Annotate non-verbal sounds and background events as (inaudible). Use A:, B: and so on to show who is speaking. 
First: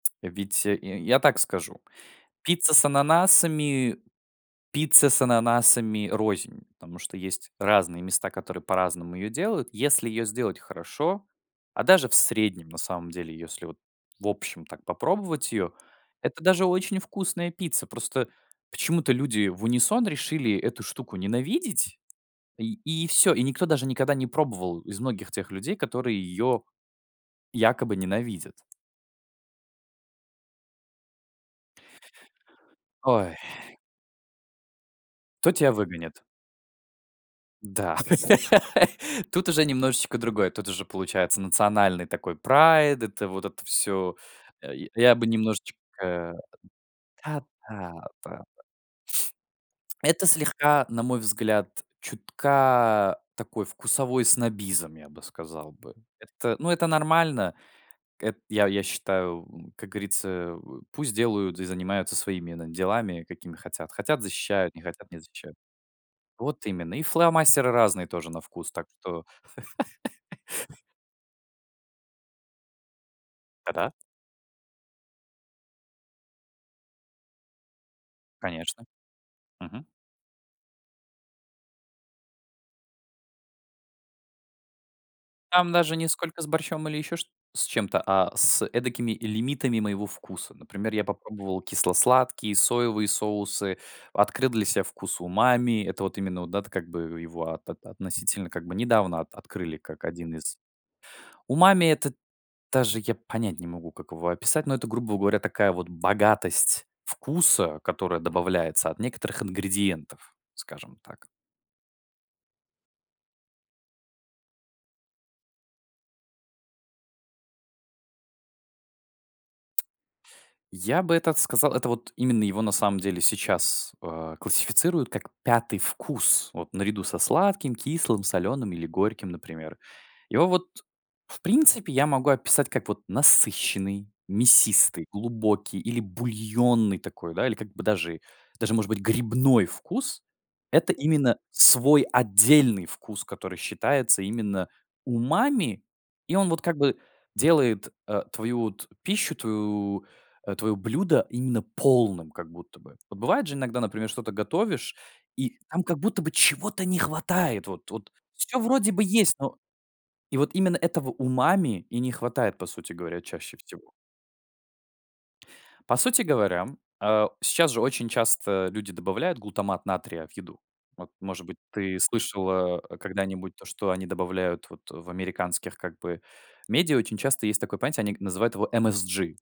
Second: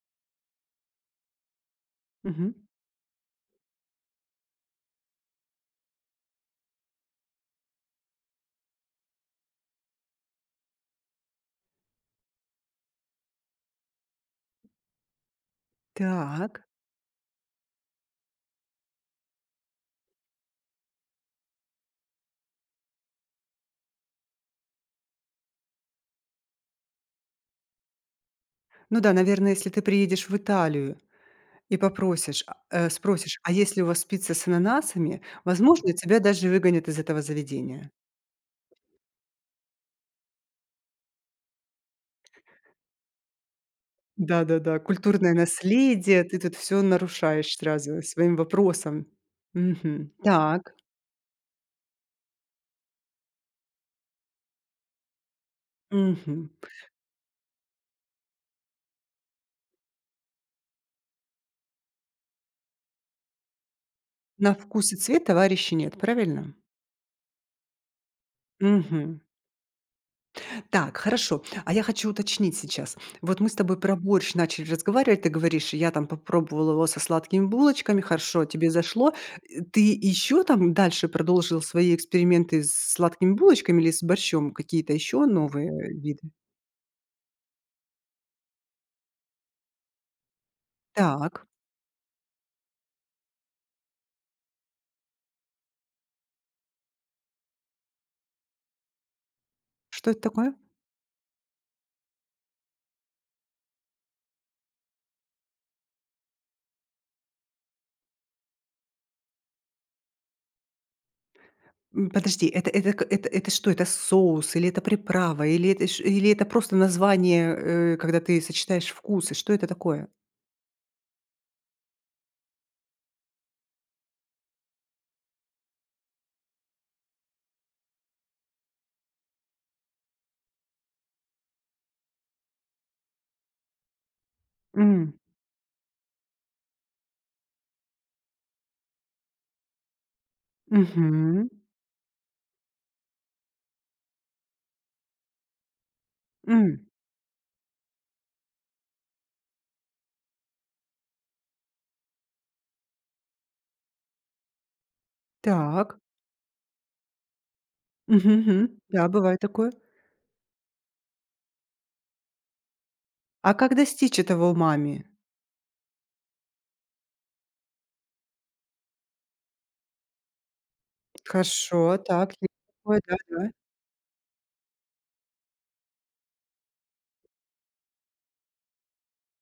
A: Ведь й я так скажу:
B: Мгм.
A: пицца с ананасами пицце с ананасами рознь, потому что есть разные места, которые по-разному её делают. Если её сделать хорошо, а даже в среднем, на самом деле, если вот в общем так попробовать её, это
B: Так.
A: даже очень вкусная пицца. Просто почему-то люди в унисон решили эту штуку ненавидеть, и и всё. И никто даже никогда не пробовал из многих тех людей, которые её якобы ненавидят.
B: Ну да, наверное, если ты приедешь в Италию и попросишь, а, э,
A: Ой.
B: спросишь: "А есть ли у вас пицца с ананасами?",
A: Кто тебя
B: Возможно, тебя
A: выгонит?
B: даже выгонят из этого заведения?
A: Да, (laughs) тут уже немножечко другое. Тут уже получается национальный такой прайд. Это вот это всё. Э,
B: Да-да-да,
A: я бы
B: культурное
A: немножечко да
B: наследие. Ты тут всё нарушаешь
A: да
B: сразу
A: да
B: своим
A: да.
B: вопросом. Мгм.
A: Это
B: Так.
A: слегка, на мой взгляд, чутка такой вкусовой снобизм, я бы сказал бы.
B: Мгм.
A: Это, ну, это нормально. Эт я я считаю, м, как говорится, э, пусть делают и занимаются своими, на делами, какими хотят. Хотят-
B: На
A: защищают, не
B: вкус и
A: хотят- не
B: цвет
A: защищают.
B: товарищей нет, правильно?
A: Вот именно. И фломастеры разные тоже на вкус. Так
B: Мгм.
A: что (laughs)
B: Так хорошо, а я хочу уточнить сейчас. Вот мы с тобой
A: Да-да?
B: про борщ начали разговаривать. Ты говоришь, я там попробовала его со сладкими булочками, хорошо, тебе
A: Конечно.
B: зашло, э. Ты
A: Мгм.
B: ещё там дальше продолжил свои эксперименты с сладкими булочками или с борщом, какие-то ещё новые
A: Там
B: э
A: даже ни
B: виды?
A: сколько с борщом или ещё чт с чем-то, а с эдакими лимитами моего вкуса. Например, я
B: Так.
A: попробовал кисло-сладкие, соевые соусы, открыл для себя вкус умами. Это вот именно, вот да вот как бы его от относительно как бы недавно от открыли как
B: Что это
A: один
B: такое?
A: из Умами это даже я понять не могу, как его описать, но это грубо говоря такая вот богатость вкуса, которая добавляется от некоторых ингредиентов, скажем так.
B: М, подожди. Это это к это, это что, это соус? Или это приправа? Или это ш или это просто название, э, когда ты сочетаешь вкусы, что это такое?
A: Я бы этот сказал, это вот именно его на самом деле сейчас, э, классифицируют как 5 вкус, вот наряду со сладким, кислым, соленым или горьким, например. Его вот, в принципе, я могу описать как вот насыщенный, мясистый,
B: М.
A: глубокий или бульонный такой, да, или как бы даже, даже может быть грибной вкус. Это именно
B: Мгм.
A: свой отдельный вкус, который считается именно умами, и он вот как
B: М.
A: бы делает, э, твою вот пищу, твою, э, твоё блюдо именно полным, как будто бы. Вот бывает же иногда, например, что-то готовишь, и там как
B: Так.
A: будто бы чего-то не хватает. Вот, вот
B: Мгм
A: всё
B: Мгм.
A: вроде бы
B: Да,
A: есть,
B: бывает
A: но
B: такое.
A: И вот именно этого умами и не хватает, по сути говоря,
B: А
A: чаще
B: как
A: всего.
B: достичь этого умами?
A: По сути говоря, а, сейчас же очень часто люди добавляют глутамат натрия в еду. Вот может быть,
B: Хорошо.
A: ты
B: Так..
A: слышала а
B: (unintelligible)
A: когда-нибудь то, что они добавляют вот. В американских как бы медиа очень часто есть такое понятие, они к называют его MSG.